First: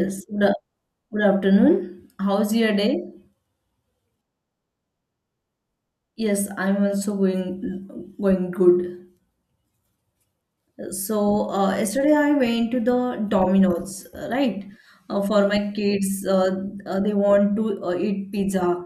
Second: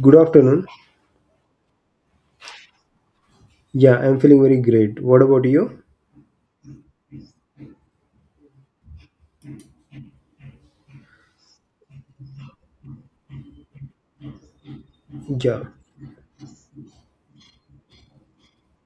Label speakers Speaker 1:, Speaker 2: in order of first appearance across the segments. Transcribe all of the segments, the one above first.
Speaker 1: Good
Speaker 2: good,
Speaker 1: afternoon.
Speaker 2: good afternoon. How's your day?
Speaker 1: Yeah, I'm feeling very great. What about you?
Speaker 2: Yes, I'm also going good. So yesterday I went to the Domino's, right? For
Speaker 1: Yeah.
Speaker 2: my kids, they want to eat pizza,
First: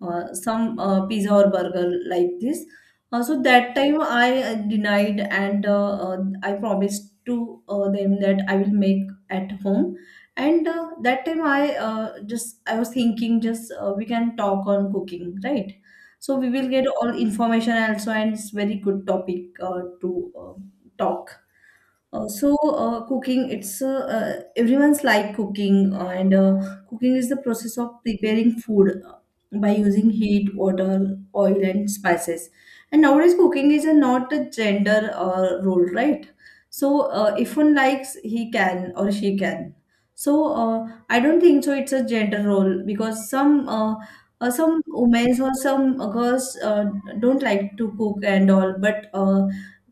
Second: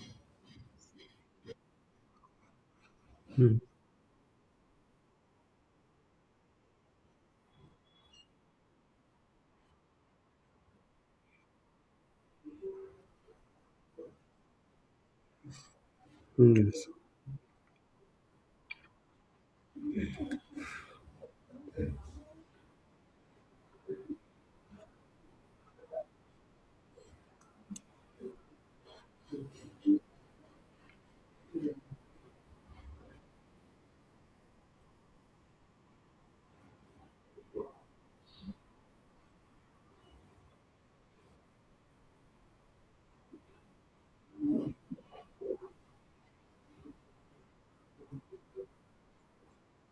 Speaker 2: some pizza or burger like this. So
Speaker 1: Hmm.
Speaker 2: that time I denied, and I promised to them that I will make at home. And that time I was thinking, just we can talk on cooking, right? So we
Speaker 1: Hmm,
Speaker 2: will get
Speaker 1: yes.
Speaker 2: all information also, and it's very good topic to talk. Cooking, it's everyone's like cooking and cooking is the process of preparing food by using heat, water, oil, and spices. And nowadays, cooking is a not a gender role, right? So if one likes, he can or she can. So I don't think so it's a gender role, because some women or some girls don't like to cook and all, but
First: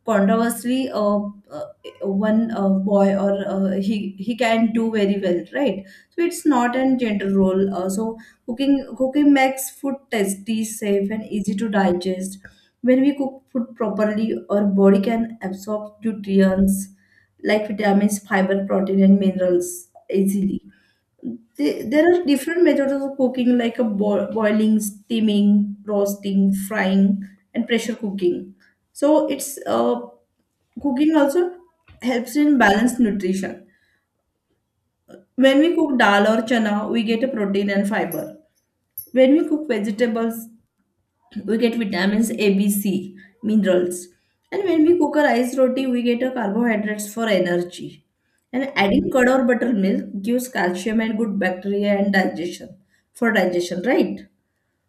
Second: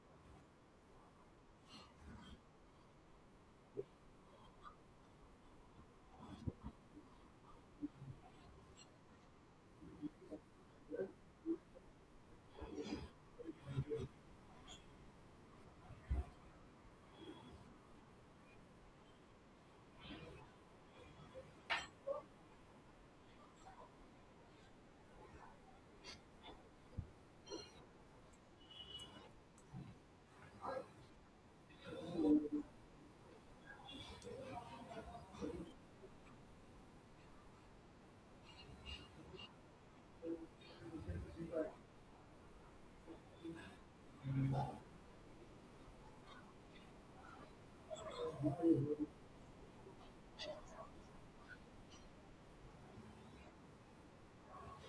Speaker 2: conversely, uh, one boy or he can do very well, right? So it's not a gender role. Cooking makes food tasty, safe, and easy to digest. When we cook food properly, our body can absorb nutrients like vitamins, fiber, protein, and minerals easily. There are different methods of cooking, like a boiling, steaming, roasting, frying, and pressure cooking. So it's Cooking also helps in balanced nutrition. When we cook dal or chana, we get a protein and fiber. When we cook vegetables, we get vitamins A, B, C, minerals. And when we cook a rice roti, we get a carbohydrates for energy. And adding curd or buttermilk gives calcium and good bacteria and digestion for digestion, right?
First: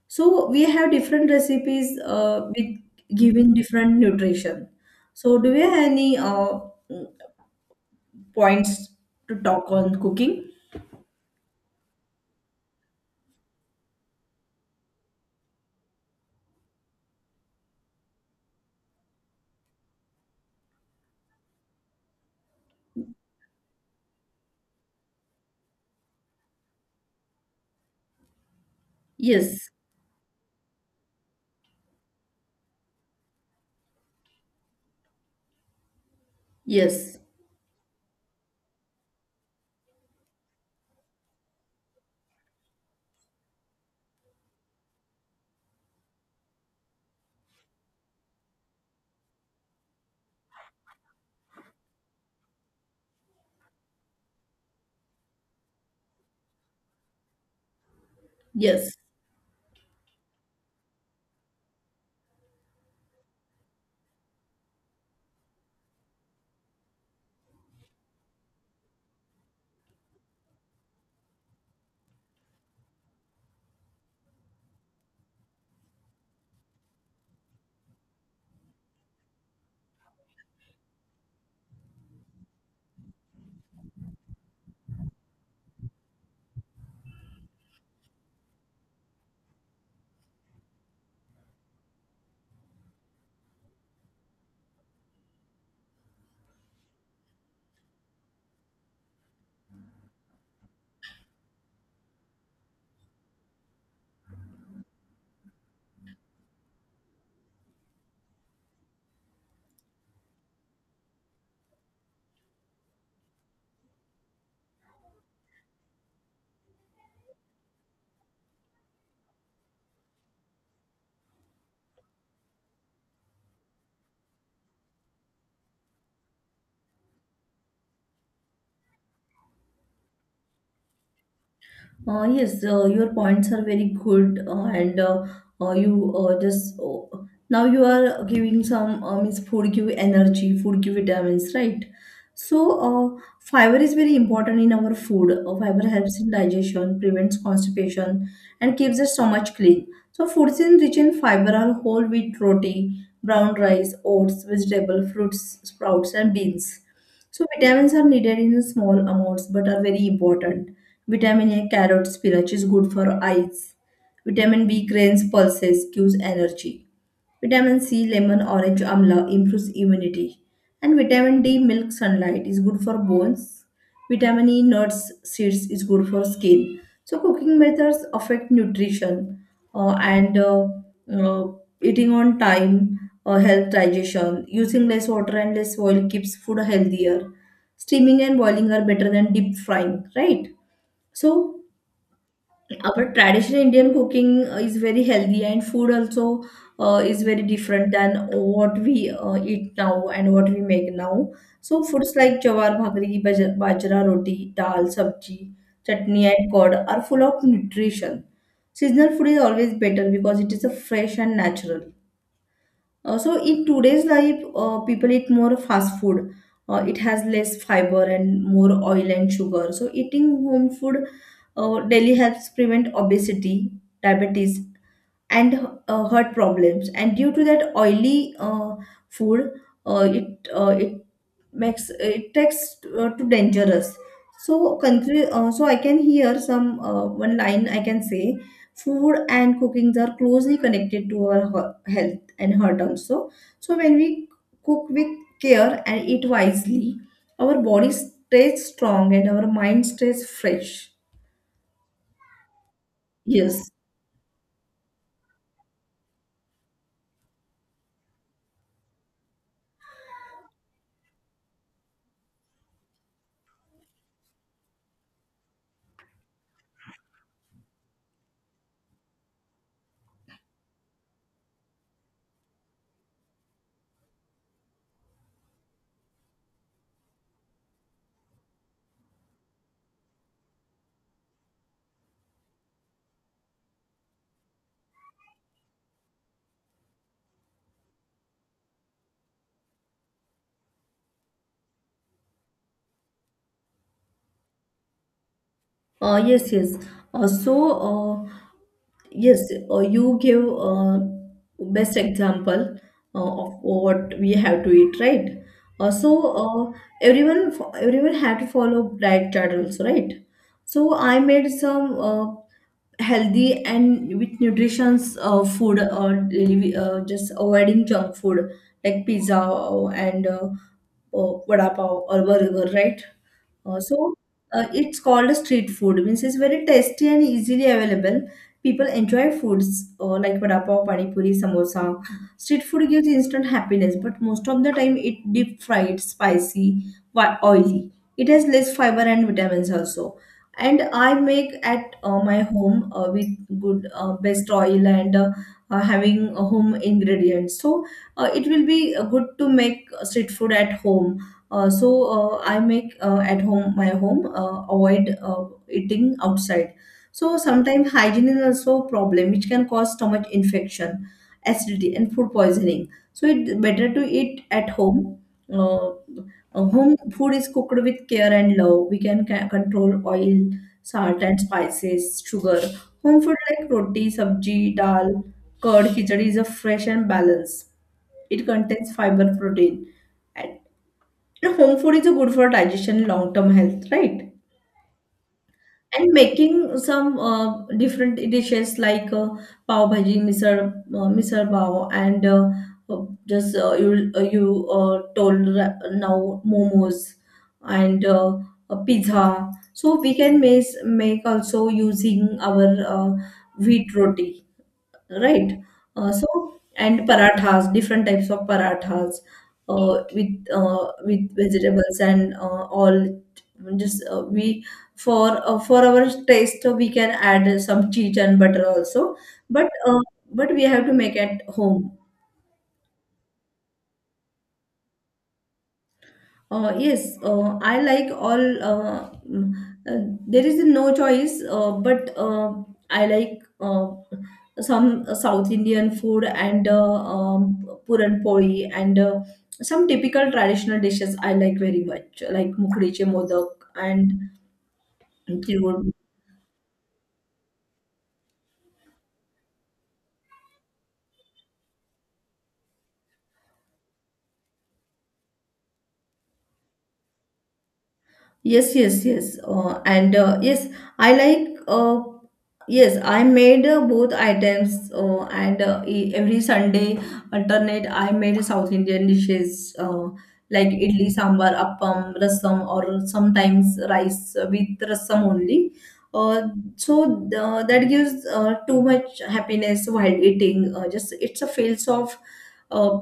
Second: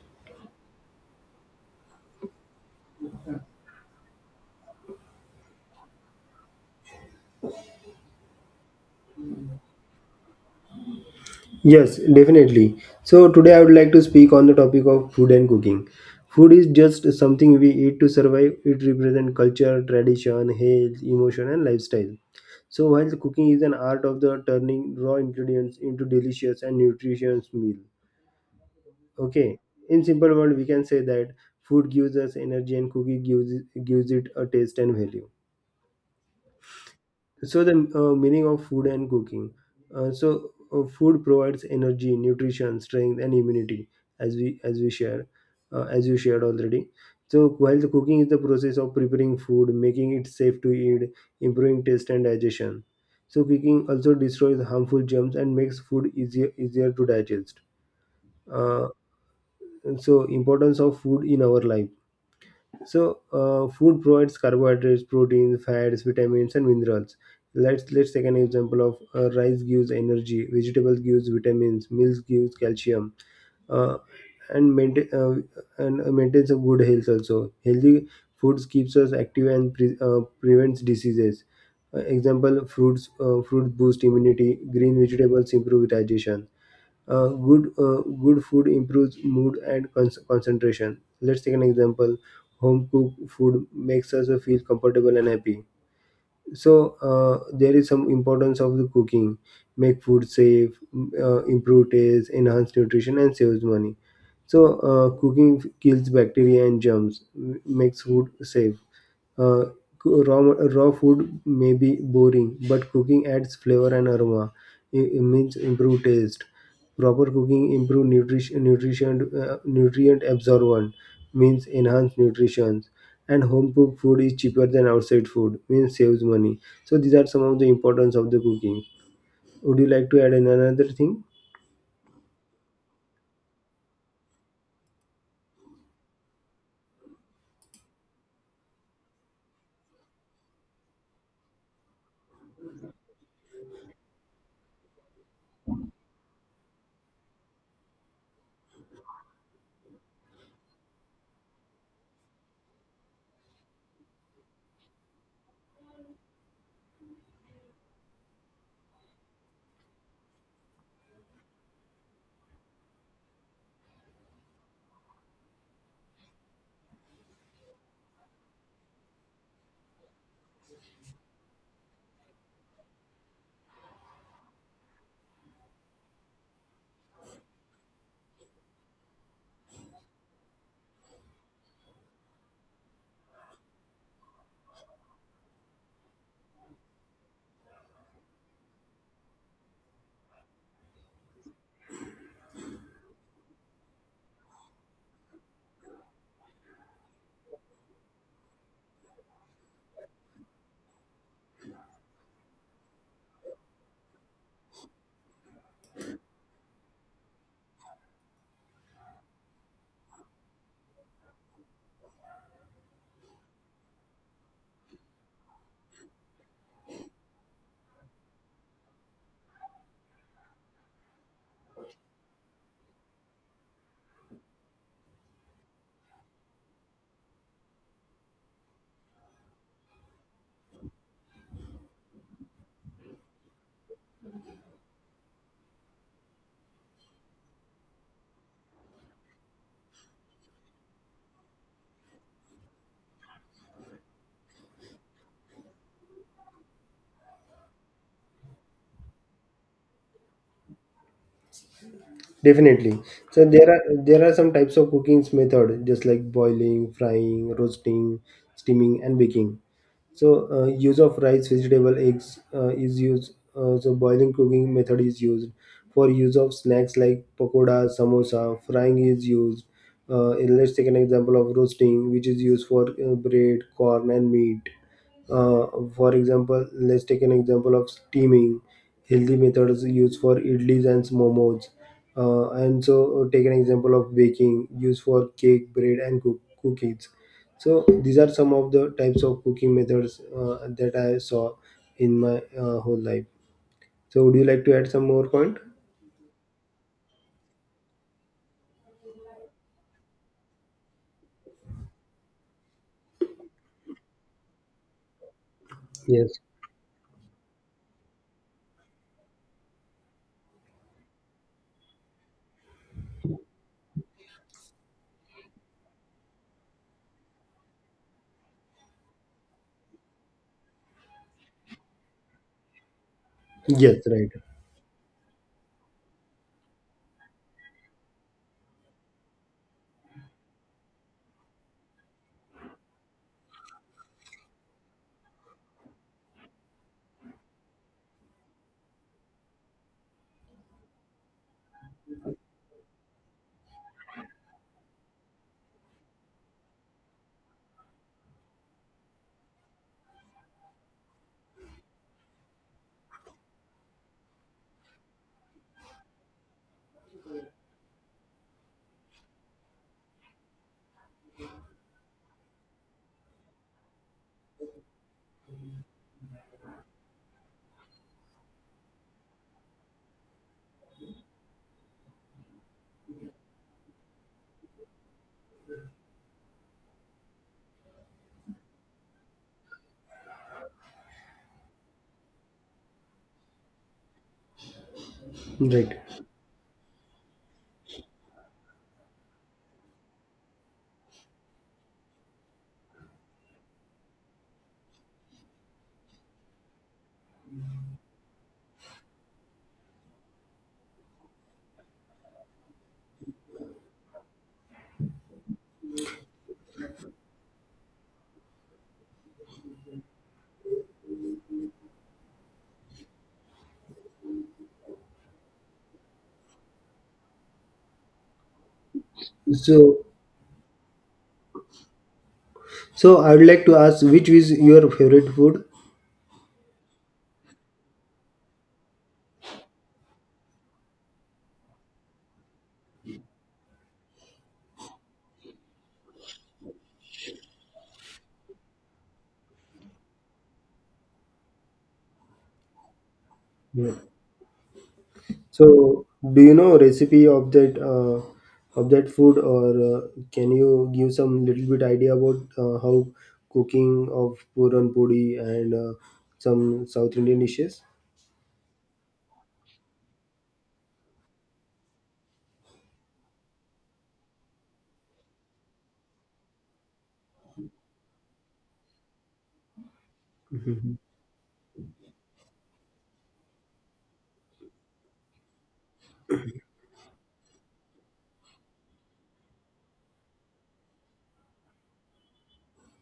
Speaker 2: So we have different recipes with giving different nutrition. So do you have any points to talk on cooking?
Speaker 1: Yes, definitely. So today I would like to speak on the topic of food and cooking. Food is just something we eat to survive. It represents culture, tradition, health, emotion, and lifestyle. So while cooking is an art of the turning raw ingredients into delicious and nutritious meal. Okay.
Speaker 2: Yes,
Speaker 1: In simple word, we can say that food gives us energy and cooking gives it a taste and value.
Speaker 2: yes,
Speaker 1: So the meaning of food and cooking. Food provides energy, nutrition, strength, and immunity, as we as we share as you shared already. So while the cooking is the process of preparing food, making it safe to eat, improving taste and digestion. So cooking also destroys harmful germs and makes food easier to digest. uh,
Speaker 2: yes.
Speaker 1: so importance of food in our life. Food provides carbohydrates, proteins, fats, vitamins, and minerals. Let's take an example of rice gives energy, vegetables gives vitamins, milk gives calcium, uh, and maintains a good health also. Healthy foods keeps us active and prevents diseases. Example: fruits boost immunity, green vegetables improve digestion, good food improves mood and concentration. Let's take an example, home cooked food makes us feel comfortable and happy. So there is some importance of the cooking: make food safe, improve taste, enhance nutrition, and saves money. So cooking kills bacteria and germs, makes food safe. Uh, coo- raw, raw food may be boring, but cooking adds flavor and aroma. It means improve taste. Proper cooking improve nutrient absorption, means enhance nutrition. And home cooked food is cheaper than outside food, means saves money. So these are some of the importance of the cooking. Would you like to add in another thing?
Speaker 2: Yes, your points are very good, and you just now you are giving some, means food give energy, food give vitamins, right? So, fiber is very important in our food. Fiber helps in digestion, prevents constipation, and keeps the stomach clean. So, foods in rich in fiber are whole wheat roti, brown rice, oats, vegetable, fruits, sprouts, and beans. So vitamins are needed in small amounts but are very important. Vitamin A, carrot, spinach is good for eyes. Vitamin B, grains, pulses, gives energy. Vitamin C, lemon, orange, amla improves immunity. And vitamin D, milk, sunlight is good for bones. Vitamin E, nuts, seeds is good for skin. So cooking methods affect nutrition, and uh, eating on time or help digestion. Using less water and less oil keeps food healthier. Steaming and boiling are better than deep frying, right? So, our traditional Indian cooking is very healthy, and food also is very different than what we eat now, and what we make now. So, foods like jawar bhakri, bajra roti, dal, sabji, chutney, and curd are full of nutrition. Seasonal food is always better because it is a fresh and natural. So in today's life, people eat more fast food. It has less fiber and more oil and sugar. So eating home food daily helps prevent obesity, diabetes, and heart problems. And due to that oily food, it makes it takes too dangerous. So I can hear some, one line I can say: food and cookings are closely connected to our health and heart also. So when we cook with care and eat wisely, our body stays strong and our mind stays fresh.
Speaker 1: Definitely. So
Speaker 2: Yes.
Speaker 1: there are some types of cooking method, just like boiling, frying, roasting, steaming, and baking. So use of rice, vegetable, eggs is used. So boiling cooking method is used for use of snacks like pakoda, samosa. Frying is used. And let's take an example of roasting, which is used for bread, corn, and meat. Uh, for example, let's take an example of steaming. Healthy methods used for idlis and momos. Take an example of baking, used for cake, bread, and cookies. So these are some of the types of cooking methods that I saw in my whole life. So would you like to add some more point?
Speaker 2: Yes, yes uh, so uh, Yes, you give best example of what we have to eat, right? Uh, so
Speaker 1: Yes.
Speaker 2: uh, everyone had to follow diet chart rules, right? So I made some healthy and with nutrition's food or delivery, just avoiding junk food like pizza and vada pav or burger, right? Uh,
Speaker 1: Yes,
Speaker 2: so
Speaker 1: right,
Speaker 2: it's called a street food. Means it's very tasty and easily available. People enjoy foods like vada pav, pani puri, samosa. Street food gives instant happiness, but most of the time it deep fried, spicy, oily. It has less fiber and vitamins also. And I make at my home with good best oil and having home ingredients. So it will be good to make street food at home. I make at home, avoid eating outside. So sometimes hygiene is also a problem which can cause stomach infection, acidity, and food poisoning. So it's better to eat at home. Uh, Home food is cooked with care and love. We can control oil, salt, and spices, sugar. Home food like roti, sabji, dal, curd, khichdi is a fresh and balanced. It contains fiber, protein, and home food is a good for digestion, long-term health, right? And
Speaker 1: right.
Speaker 2: making some different dishes like pav bhaji, misal, misal pav, and uh, just you told now momos and a pizza. So we can make also, using our wheat roti, right? So and parathas, different types of parathas with vegetables and all. Just we, for our taste, so we can add some cheese and butter also. But uh,
Speaker 1: So
Speaker 2: but we have to make at home.
Speaker 1: so I would like to ask, which is your favorite food?
Speaker 2: Yes, I like all. There is no choice, but I like some South Indian food, and puran poli, and some typical traditional dishes I like very much, like mukdiche modak
Speaker 1: Yeah.
Speaker 2: and tilgur.
Speaker 1: So do you know recipe of that food, or can you give some little bit idea about how cooking of puran puri and some South Indian dishes?
Speaker 2: Yes, yes, yes. And Yes, I like. Yes, I made both items. And Every Sunday alternate, I made South Indian dishes like
Speaker 1: Mhm.
Speaker 2: idli, sambar, appam, rasam, or sometimes rice with rasam only. Uh, that gives too much happiness while eating. Just it's a feels of, uh,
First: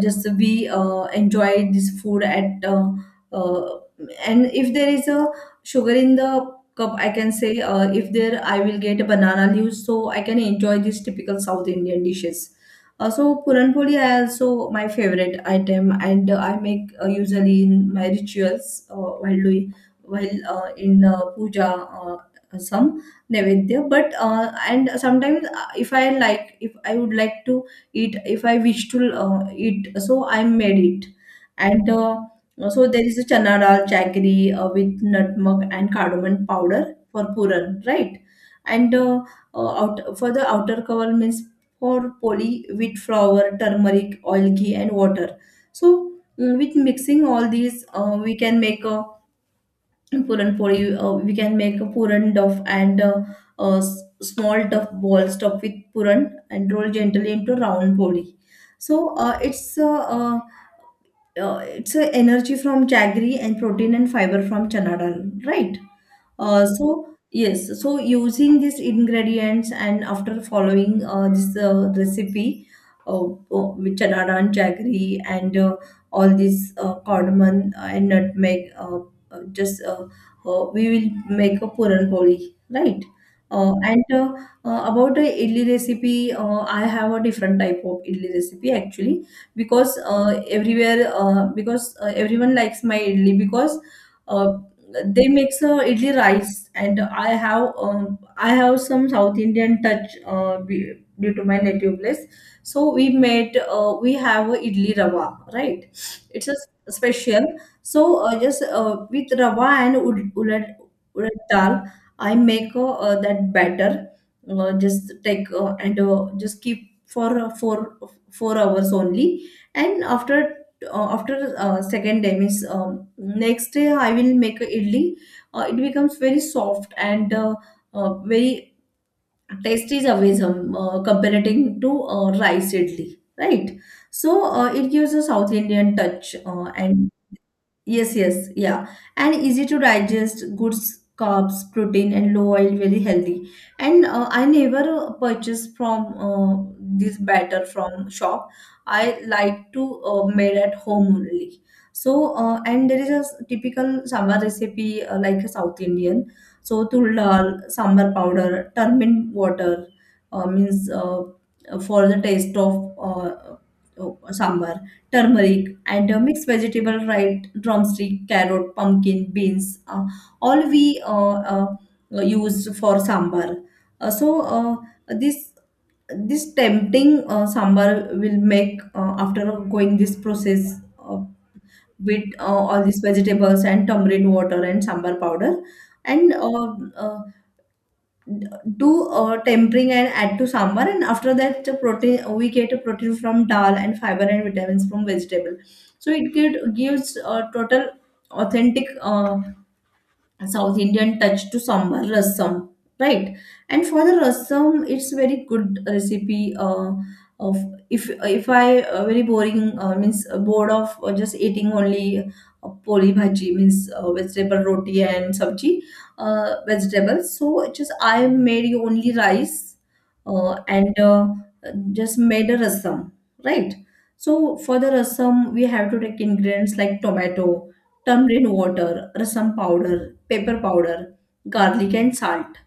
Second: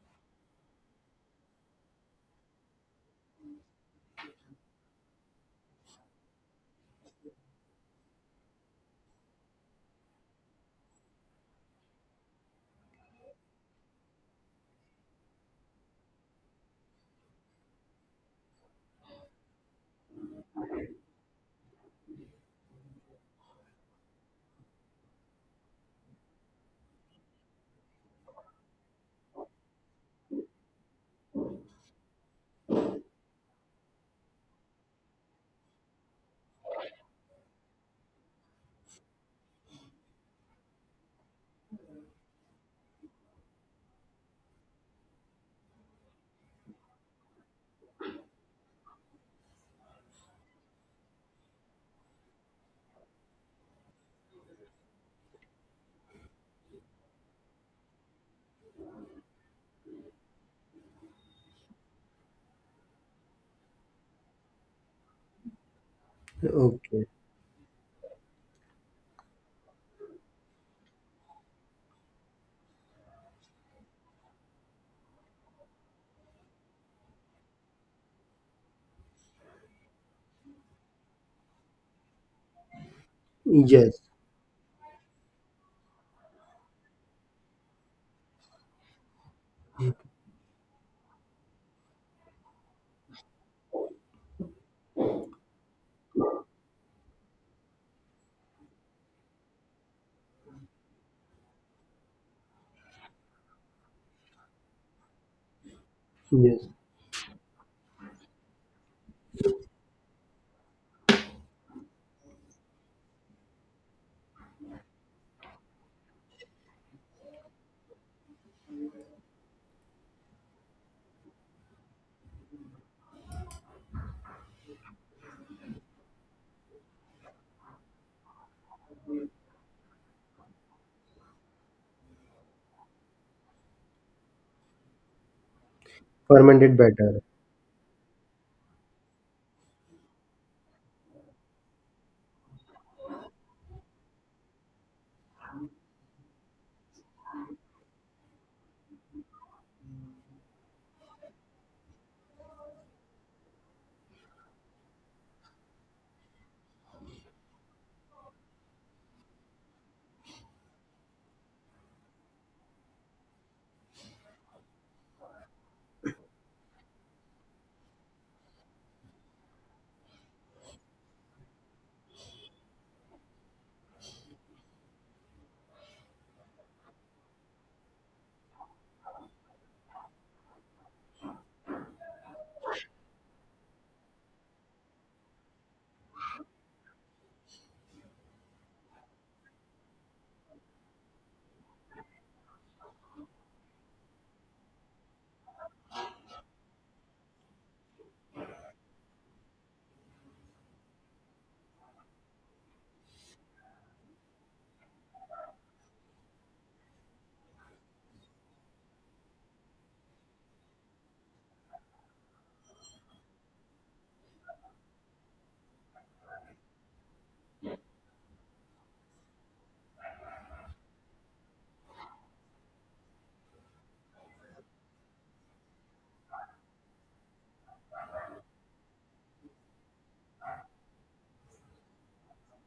Speaker 2: just we enjoy this food at. Uh, and if there is a sugar in the cup, I can say if there I will get a banana leaves, so I can enjoy these typical South Indian dishes. Also, puran poli I also my favorite item, and I make usually in my rituals, while in puja, some nevedya. But and sometimes, if I would like to eat, if I wish to eat, so I made it and. So there is a chana dal chakri with nutmeg and cardamom powder for puran, right? And for the outer cover means for poli: wheat flour, turmeric, oil, ghee, and water. So, with mixing all these, we can make a puran poli. We can make a puran duff, and small duff ball stuffed with puran and roll gently into round poli. So, it's a energy from jaggery, and protein and fiber from chana dal, right? So,
Speaker 1: Okay.
Speaker 2: yes, so using these ingredients and after following this recipe, with chana dal, jaggery, and all these, cardamom and nutmeg, just we will make a puran poli, right?
Speaker 1: Yes.
Speaker 2: And About the idli recipe, I have a different type of idli recipe actually, because everywhere because everyone likes my idli. Because uh, they makes a idli rice, and I have some South Indian touch due to my native place. So we have a idli rava, right? It's a
Speaker 1: Yes.
Speaker 2: special. So, just with rava and ulad dal, I make that batter. Just take, and just keep for four hours only. And after second day, means next day I will make a idli. It becomes very soft and very tasty, is always comparing to rice idli, right? So, it gives a South Indian touch,
Speaker 1: Fermented
Speaker 2: and
Speaker 1: batter.
Speaker 2: Yes, yes, yeah. And easy to digest, good carbs, protein, and low oil, very healthy. And I never purchase from this batter from shop. I like to made at home only. So, and there is a typical sambar recipe like a South Indian. So, tul dal, sambar powder, turmeric water, means for the taste of sambar, turmeric, and mixed vegetable, right? Drumstick, carrot, pumpkin, beans, all we use for sambar. So uh, this this tempting sambar will make after going this process, uh, with all these vegetables and tamarind water and sambar powder, and uh, do tempering and add to sambar. And after that, the protein, we get a protein from dal, and fiber and vitamins from vegetable. So it gives a total authentic South Indian touch to sambar rasam, right? And for the rasam, it's very good recipe. Of If I very boring means bored of just eating only poli bhaji, means vegetable roti and sabji, vegetables. So just I made only rice, and just made a rasam, right? So for the rasam, we have to take ingredients like tomato, tamarind water, rasam powder, pepper powder, garlic, and salt.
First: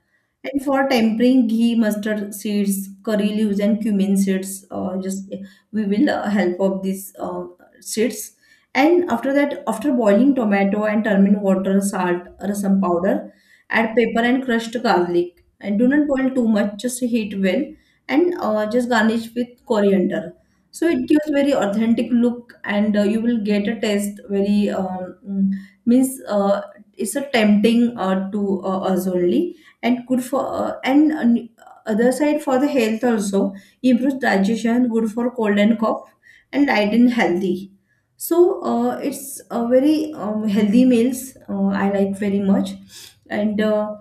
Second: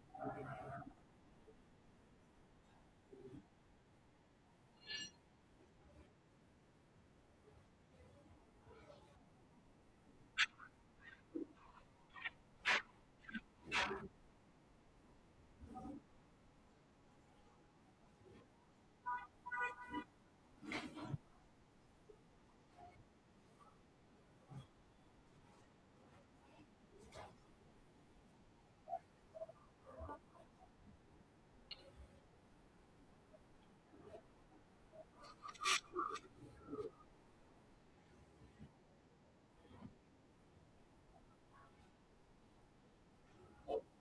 Speaker 2: And for tempering, ghee, mustard seeds, curry leaves, and cumin seeds, just we will help of these seeds. And after that, after boiling tomato and turmeric water, salt, rasam powder, add pepper and crushed garlic. And do not boil too much; just heat well, and just garnish with coriander. So it gives very authentic look, and you will get a taste very mm, means it's a tempting to us only, and good for, and other side for the health also. Improves digestion, good for cold and cough, and light and healthy. So it's a very healthy meals, I like very much. And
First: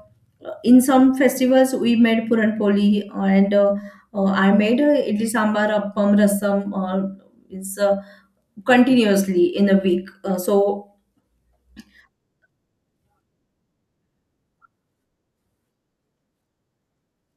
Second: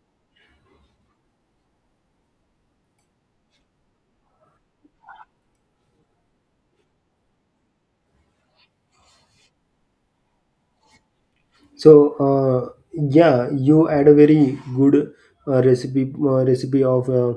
Speaker 2: in some festivals we made puran poli, and I made idli, sambar, appam, rasam, it's continuously in a week, so.
Speaker 1: So yeah, you add a very good recipe, recipe of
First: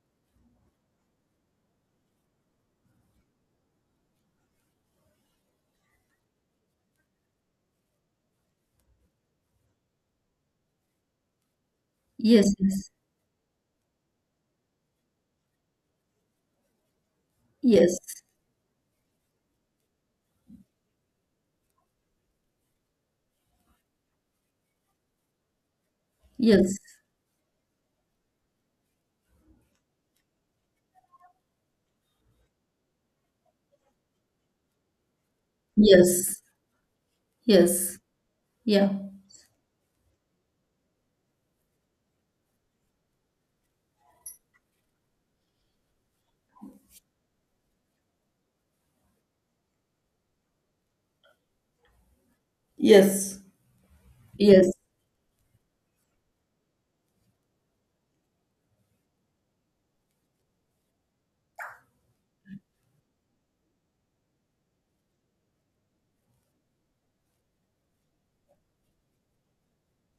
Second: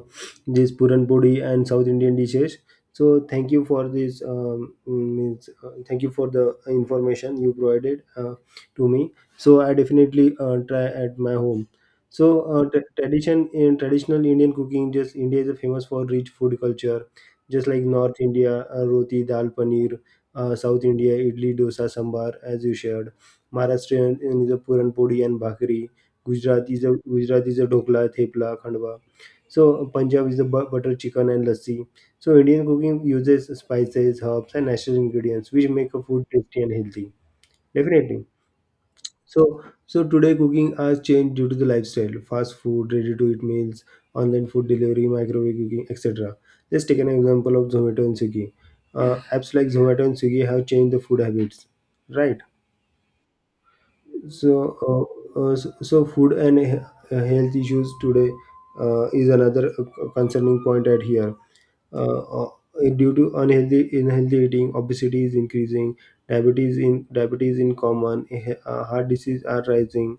Speaker 1: this puran podi and South Indian dishes. So thank you for this. Means thank you for the information you provided to me. So I definitely try at my home. So
Speaker 2: Yes,
Speaker 1: uh, t-
Speaker 2: yes,
Speaker 1: tradition in traditional Indian cooking, just India is famous for rich food culture, just like
Speaker 2: yes.
Speaker 1: North India, roti, dal, paneer, South India, idli, dosa, sambar, as you shared. Maharashtrian is a puranpodi and bhakri. Gujarat
Speaker 2: Yes,
Speaker 1: is a Gujarat is a dokla, thepla, khandwa. So Punjab is a butter chicken and lassi. So Indian cooking uses spices, herbs, and natural ingredients, which make a food
Speaker 2: yes,
Speaker 1: tasty and healthy.
Speaker 2: yes,
Speaker 1: Definitely.
Speaker 2: yeah.
Speaker 1: So today cooking has changed due to the lifestyle, fast food, ready-to-eat meals, online food delivery, microwave cooking, etc. Let's take an example of Zomato and Swiggy. Apps like Zomato and Swiggy have changed the food habits, right?
Speaker 2: Yes.
Speaker 1: So,
Speaker 2: Yes,
Speaker 1: so, food and health issues today is another concerning point at here. Uh, uh, Due to unhealthy eating, obesity is increasing, diabetes in common, heart disease are rising.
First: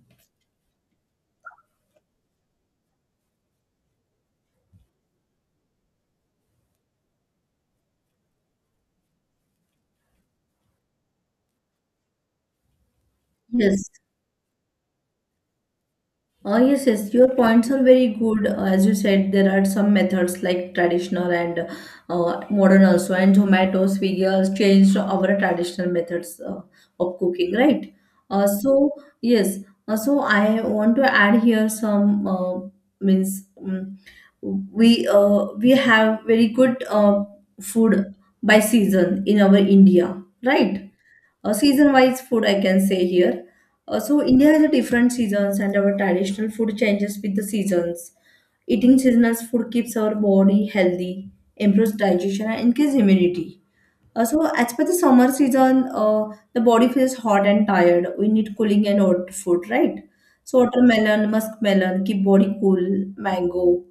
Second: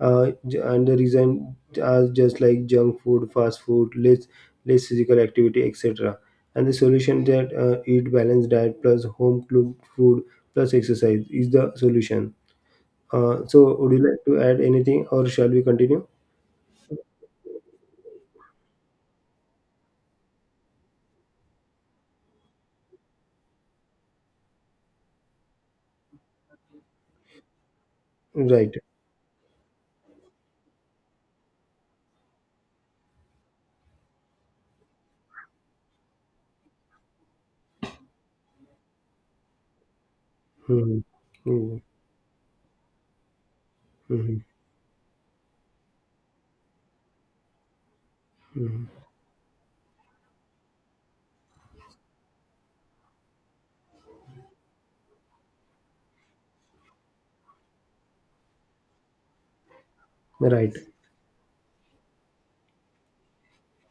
Speaker 1: And the reason are just like junk food, fast food, less physical activity, etc. And the solution, that eat balanced diet plus home cooked food plus exercise is the solution. So
Speaker 2: yes.
Speaker 1: would you like to add anything, or shall we continue?
Speaker 2: Oh, yes, yes. Your points are very good. As you said, there are some methods like traditional and modern also, and Zomato, Swiggy has changed our traditional methods of cooking, right? Uh,
Speaker 1: Right.
Speaker 2: so yes. So I want to add here some, means we have very good food by season in our India, right?
Speaker 1: Hmm. Hmm.
Speaker 2: Season wise food I can say here. So
Speaker 1: Hmm.
Speaker 2: India has a different seasons, and our traditional food changes with the seasons.
Speaker 1: Hmm.
Speaker 2: Eating seasonal food keeps our body healthy, improves digestion, and increases immunity. So, as per the summer season, the body feels hot and tired. We need cooling and hot food, right? So
Speaker 1: Right.
Speaker 2: watermelon, muskmelon keep body cool. Mango,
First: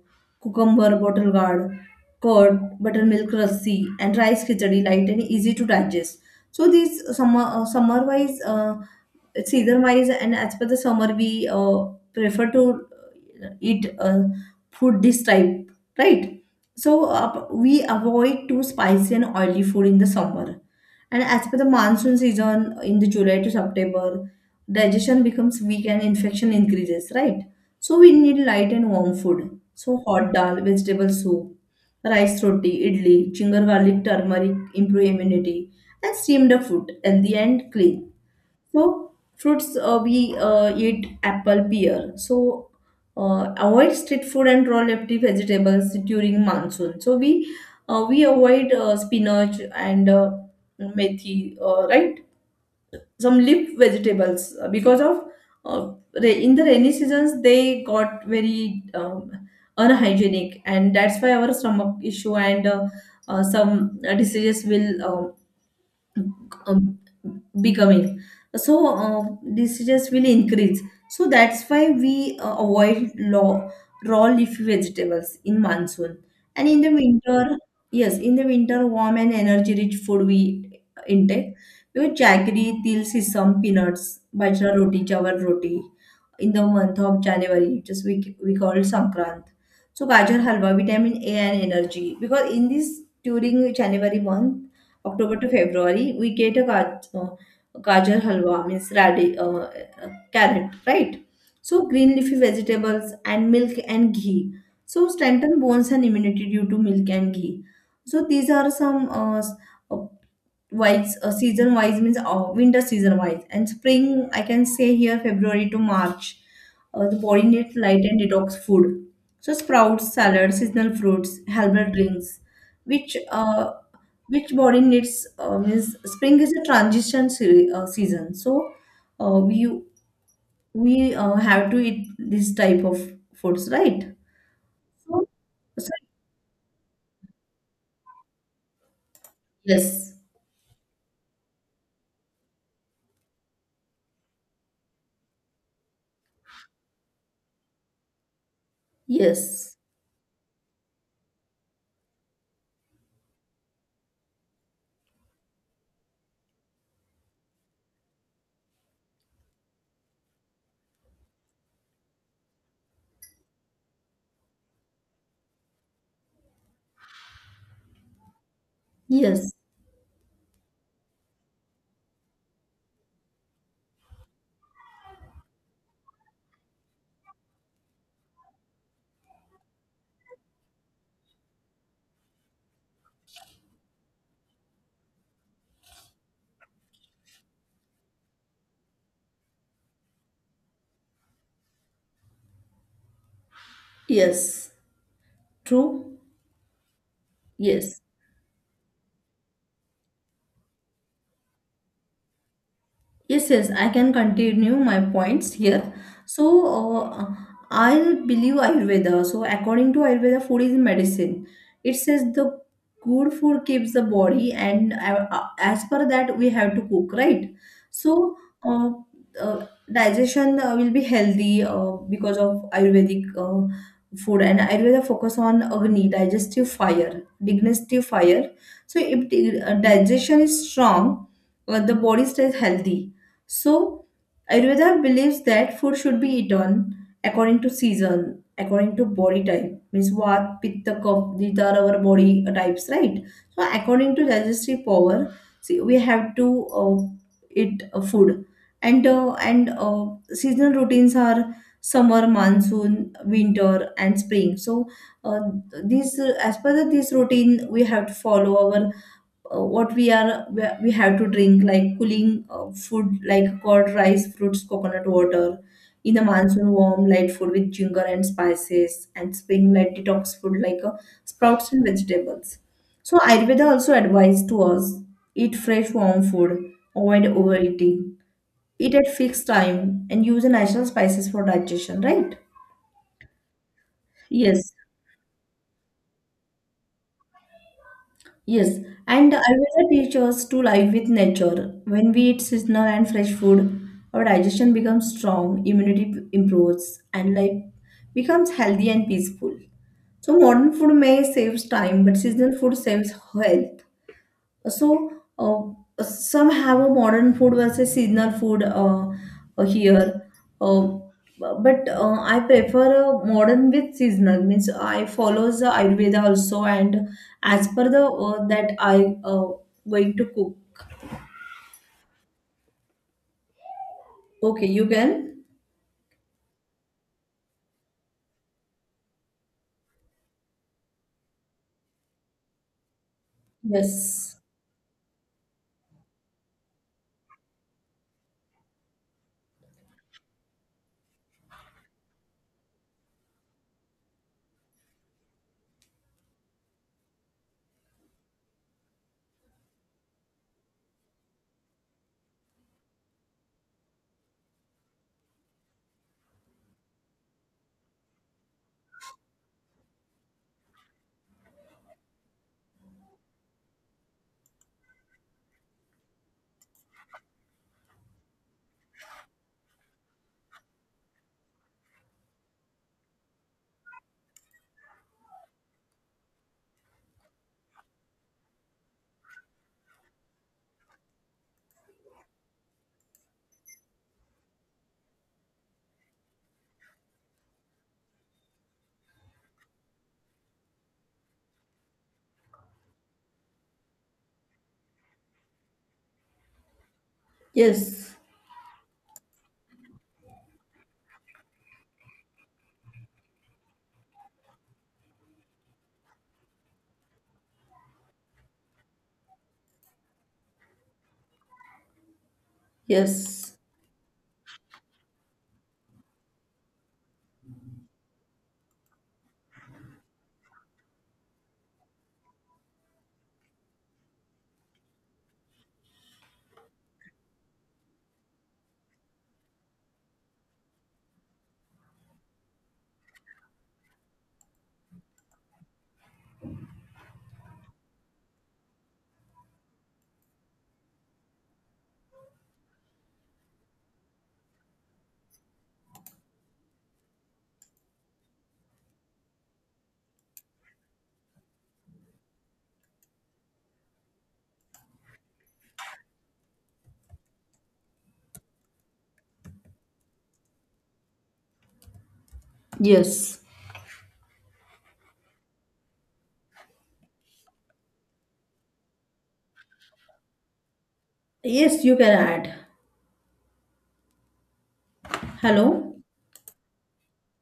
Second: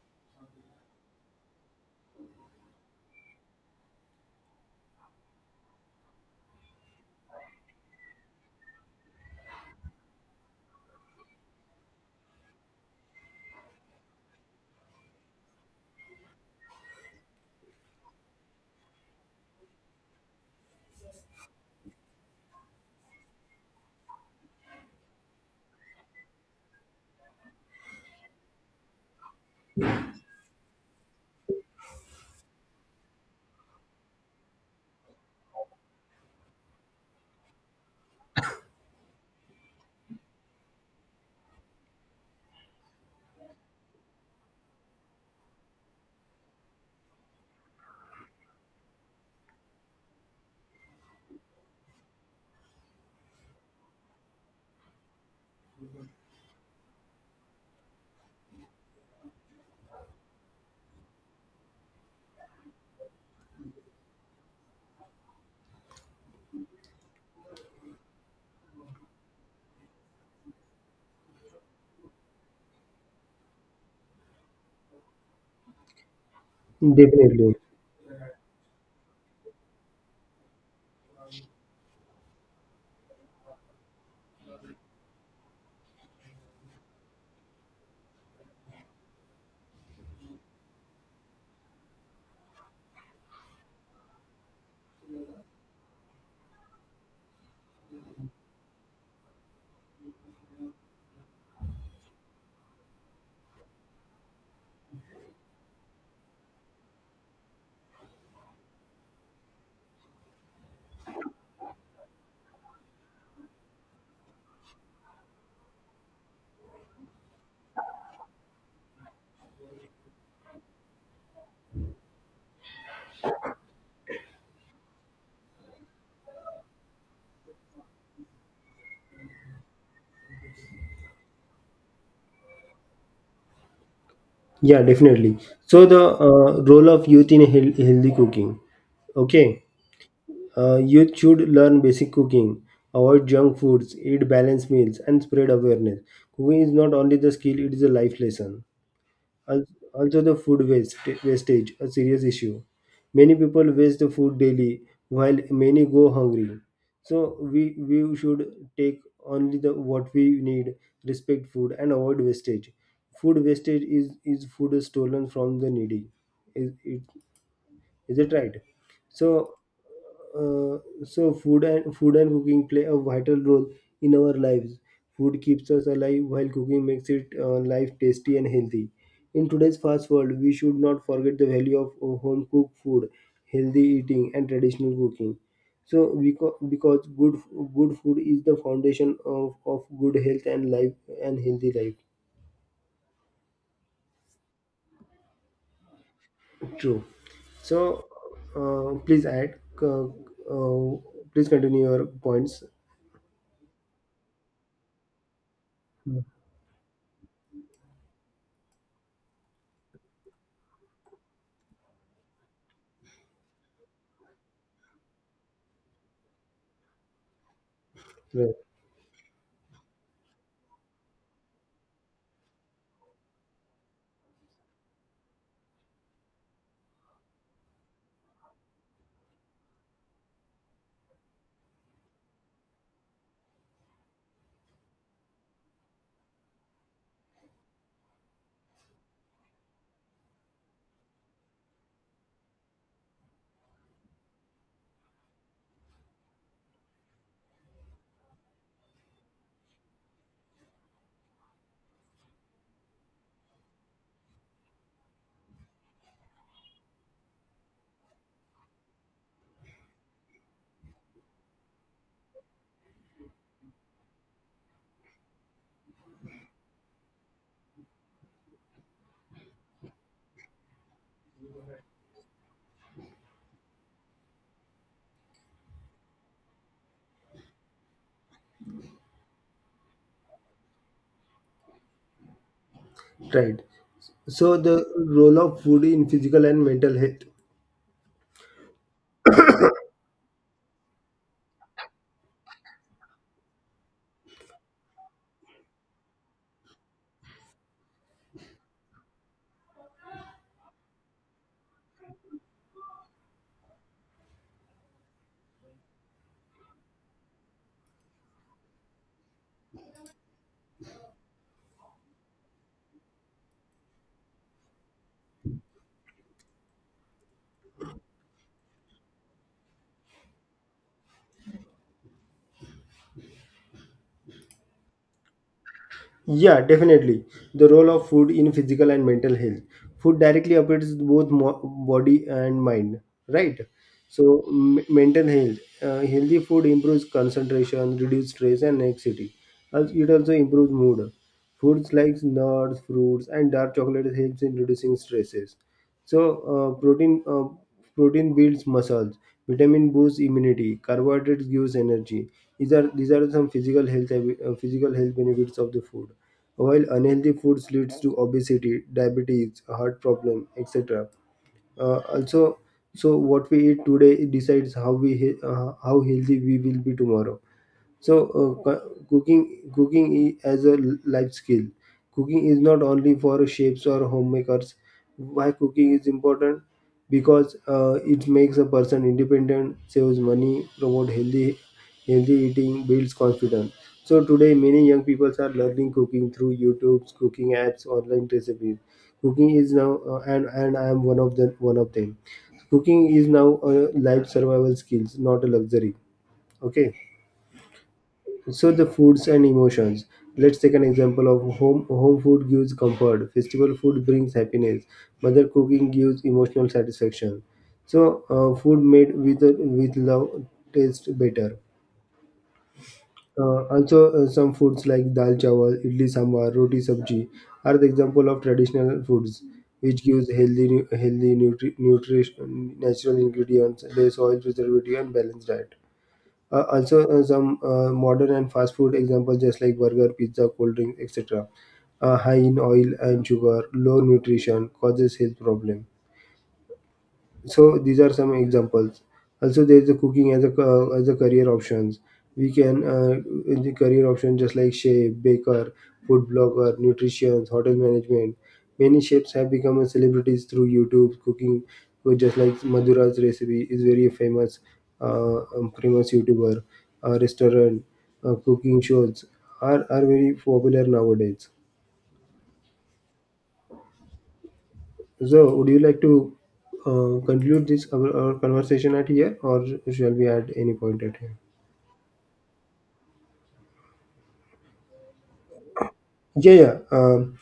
Speaker 2: cucumber, bottle gourd, curd, buttermilk lassi, and rice khichdi light and easy to digest. So these summer, summer wise, season wise, and as per the summer, we prefer to eat food this type, right? So we avoid too spicy and oily food in the summer. And as per the monsoon season, in the July to September, digestion becomes weak and infection increases, right? So we need light and warm food. So hot dal, vegetable soup, rice, roti, idli, ginger, garlic, turmeric improve immunity, and steamed up food healthy and clean. So fruits, we eat apple, pear. So avoid street food and raw leafy vegetables during monsoon. So we avoid spinach and methi, right? Some leaf vegetables, because of uh, in the rainy seasons they got very unhygienic, and that's why our stomach issue, and some diseases will um, becoming, so uh, diseases will increase. So that's why we avoid raw leafy vegetables in monsoon. And in the
Speaker 1: Definitely.
Speaker 2: winter, yes, in the winter, warm and energy rich food we intake. Because jaggery, til, sesame, peanuts, bajra roti, jawar roti. In the month of January, just we call it Sankrant. So gajar halwa, vitamin A and energy. Because in this during January month, October to February, we get a gajar halwa, means radi, carrot, right? So green leafy vegetables and milk and ghee. So strengthen bones and immunity due to milk and ghee. So these are some uh, wise, season wise, means winter season wise. And spring I can say here February to March. The body needs light and detox food. So sprouts, salads, seasonal fruits, herbal drinks, which uh, which body needs, means spring is a transition season, so uh, we we have to eat this type of foods, right?
Speaker 1: Yeah,
Speaker 2: So.
Speaker 1: definitely. So
Speaker 2: So
Speaker 1: the role of youth in healthy cooking. Okay.
Speaker 2: yes,
Speaker 1: Youth should learn basic cooking, avoid junk foods, eat balanced meals, and spread awareness. Cooking is not only the skill; it is a life lesson. Al-
Speaker 2: yes,
Speaker 1: Also, the wastage, a serious issue. Many people waste the food daily, while many go hungry. So we we should take only the what we need, respect food, and avoid wastage. Food wastage is food stolen from the needy. It is, it right?
Speaker 2: yes,
Speaker 1: So, uh, so, food and cooking play a vital role in our lives. Food keeps us alive while cooking makes it life tasty and healthy. In today's fast world, we should not forget the value of home cooked food, healthy eating, and traditional cooking. So, because good food is the foundation of good health and life and healthy life.
Speaker 2: yes, true,
Speaker 1: True.
Speaker 2: yes.
Speaker 1: So, Please add. Uh, uh, Please continue your points.
Speaker 2: Yes, yes, I can continue my points here. So, uh, I believe Ayurveda. So, according to Ayurveda, food is medicine. It says the good food keeps the body, and as per that, we have to cook, right? So,
Speaker 1: Right.
Speaker 2: uh, uh, digestion will be healthy because of Ayurvedic food. And Ayurveda focus on Agni, digestive fire, digestive fire. So, if the, digestion is strong, the body stays healthy, so Ayurveda believes that food should be eaten according to season, according to body type, means what, pitta, kapha, these are our body types, right? So, according to digestive power, see, we have to eat food. And seasonal routines are summer, monsoon, winter, and spring. So, uh, these, as per the, this routine, we have to follow our, what we are, we have to drink like cooling food like curd, rice, fruits, coconut water. In the monsoon, warm light food with ginger and spices. And spring light detox food like sprouts and vegetables. So Ayurveda also advised to us: eat fresh warm food, avoid overeating, eat at fixed time, and use the natural spices for digestion, right?
Speaker 1: Right. So
Speaker 2: Yes.
Speaker 1: the role of food in physical and mental health.
Speaker 2: Yes, and Ayurveda teaches us to live with nature. When we eat seasonal and fresh food, our digestion becomes strong, immunity improves, and life becomes healthy and peaceful. So modern food may saves time, but seasonal food saves health. So some have a modern food versus seasonal food, here. Uh, but I prefer a modern with seasonal. Means I follows the Ayurveda also, and as per the, that I going to cook. Okay, you can.
Speaker 1: Yeah, definitely. The role of food in physical and mental health. Food directly affects both body and mind, right?
Speaker 2: Yes,
Speaker 1: So, mental health. Healthy food improves concentration, reduces stress, and anxiety. It also improves mood. Foods like nuts, fruits, and dark chocolate helps in reducing stresses. So, uh, protein uh, protein builds muscles. Vitamin boosts immunity. Carbohydrates gives energy. These are some physical health physical health benefits of the food, while unhealthy foods leads to obesity, diabetes, heart problem, etc. Also, so what we eat today decides how healthy we will be tomorrow. Cooking as a life skill, cooking is not only for chefs or homemakers. Why cooking is important? Because it makes a person independent, saves money, promote healthy eating, builds confidence. So today many young people are learning cooking through YouTube's, cooking apps, online recipes. Cooking is now, and I am one of them. Cooking is now a life survival skills, not a luxury. Okay.
Speaker 2: yes,
Speaker 1: So the foods and emotions. Let's take an example of home. Home food gives comfort. Festival food brings happiness. Mother cooking gives emotional satisfaction. So food made with love tastes better.
Speaker 2: yes,
Speaker 1: Also, some foods like dal chawal, idli sambar, roti sabji are the example of traditional foods, which gives healthy, nutrition, natural ingredients, less oil preservative, and balanced diet. Also, some modern and fast food examples, just like burger, pizza, cold drink, etc., high in oil and sugar, low nutrition, causes health problem. So these are some examples. Also, there is a cooking as a career options. We can, in the career option, just like chef, baker, food blogger, nutrition, hotel management. Many chefs have become a celebrities through YouTube cooking. So just like Madhura's recipe is very famous, famous YouTuber, restaurant, cooking shows are very popular nowadays.
Speaker 2: yes,
Speaker 1: So, would you like to conclude this our conversation at here, or shall we add any point at here?
Speaker 2: yes. You can add. Hello.
Speaker 1: Yeah, yeah. Um,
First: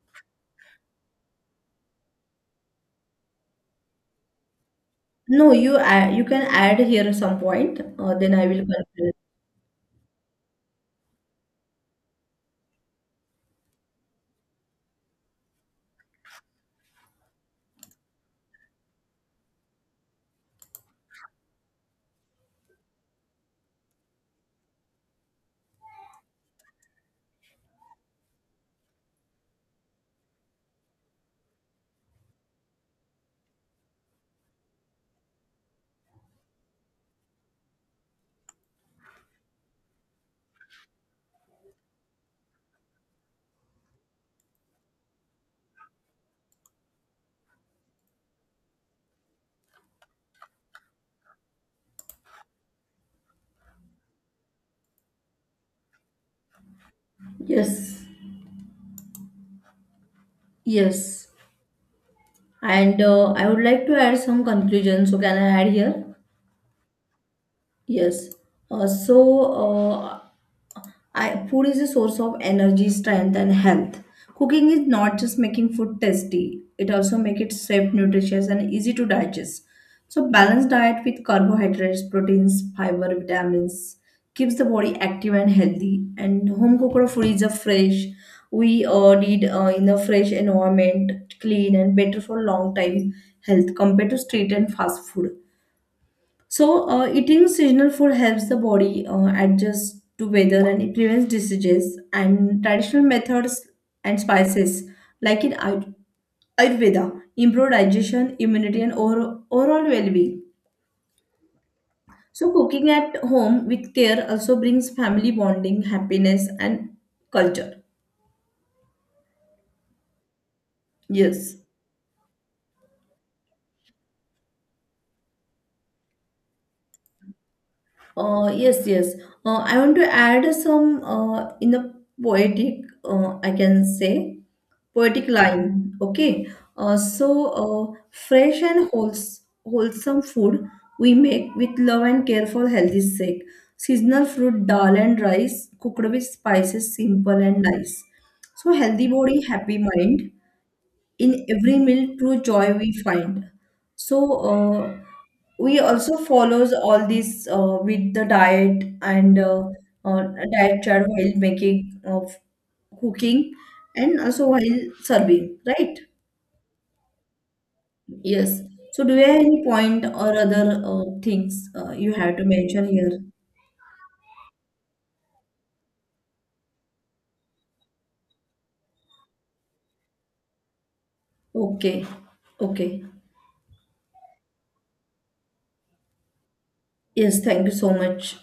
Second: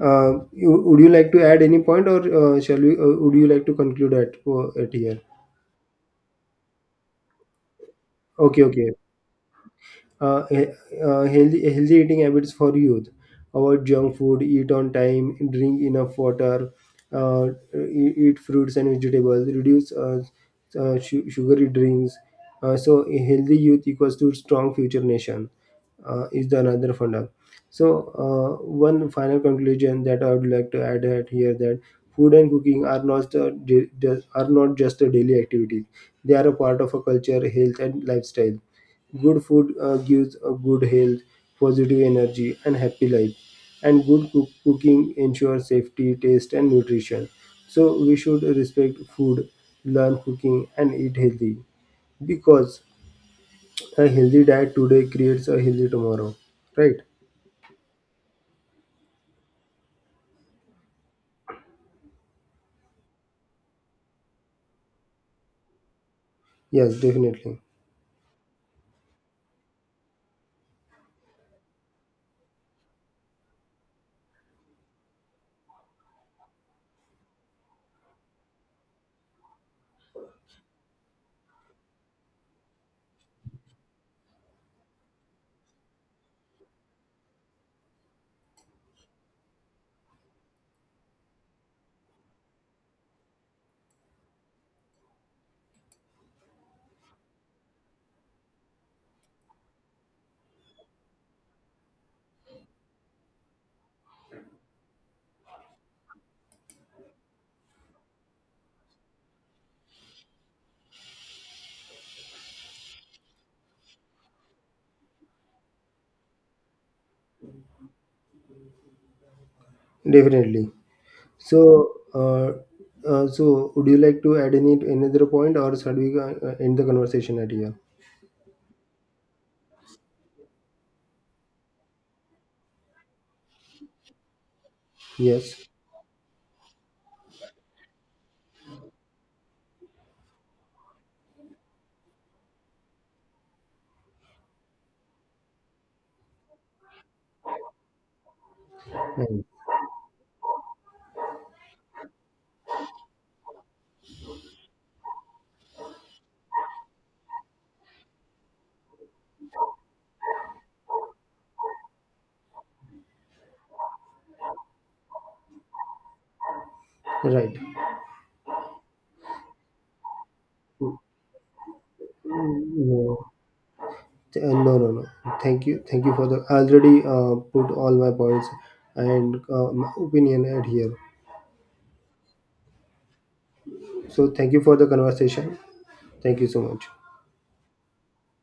Speaker 1: uh, you, Would you like to add any point, or shall we? Would you like to conclude at here?
Speaker 2: No, you add. You can add here some point. Then I will
Speaker 1: Okay, okay.
Speaker 2: conclude.
Speaker 1: uh, he- healthy eating habits for youth: avoid junk food, eat on time, drink enough water, uh, eat fruits and vegetables, reduce sugary drinks. So a healthy youth equals to strong future nation is the another funda. So, one final conclusion that I would like to add at here, that food and cooking are not just a daily activity; they are a part of a culture, health, and lifestyle. Good food gives a good health, positive energy, and happy life. And good cooking ensures safety, taste, and nutrition. So we should respect food, learn cooking, and eat healthy, because a healthy diet today creates a healthy tomorrow. Right?
Speaker 2: Yes, yes. And I would like to add some conclusion. So, can I add here?
Speaker 1: Yes, definitely,
Speaker 2: Yes. So, uh, food is a source of energy, strength, and health. Cooking is not just making food tasty; it also makes it safe, nutritious, and easy to digest. So, balanced diet with carbohydrates, proteins, fiber, vitamins keeps the body active and healthy. And home cooked food is a fresh. We did in a fresh environment, clean and better for long time health compared to street and fast food. So, eating seasonal food helps the body adjust to weather, and it prevents diseases. And traditional methods and spices, like in Ayurveda, improve digestion, immunity, and overall well being. So, cooking at home with care also brings family bonding, happiness, and culture.
Speaker 1: definitely.
Speaker 2: Yes.
Speaker 1: So, would you like to add any another point, or shall we end the conversation at here?
Speaker 2: Yes, yes. I want to add some in the poetic, I can say. Poetic line.
Speaker 1: Yes.
Speaker 2: Okay. uh, so uh, Fresh and wholesome food we make with love and care for healthy sake. Seasonal fruit, dal, and rice cooked with spices, simple and nice. So healthy body,
Speaker 1: Right.
Speaker 2: happy mind. In every meal true joy we find. So uh, we also follows all this with the diet and uh, diet chart while making of cooking, and also while serving, right?
Speaker 1: Right.
Speaker 2: Yes. So do you have any point or other things you have to mention here?
Speaker 1: No. No, no, no. Thank you. Thank you for the. I already put all my points and my opinion at here.
Speaker 2: Okay. Okay.
Speaker 1: So thank you for the conversation. Thank you so much.
Speaker 2: Yes, thank you so much.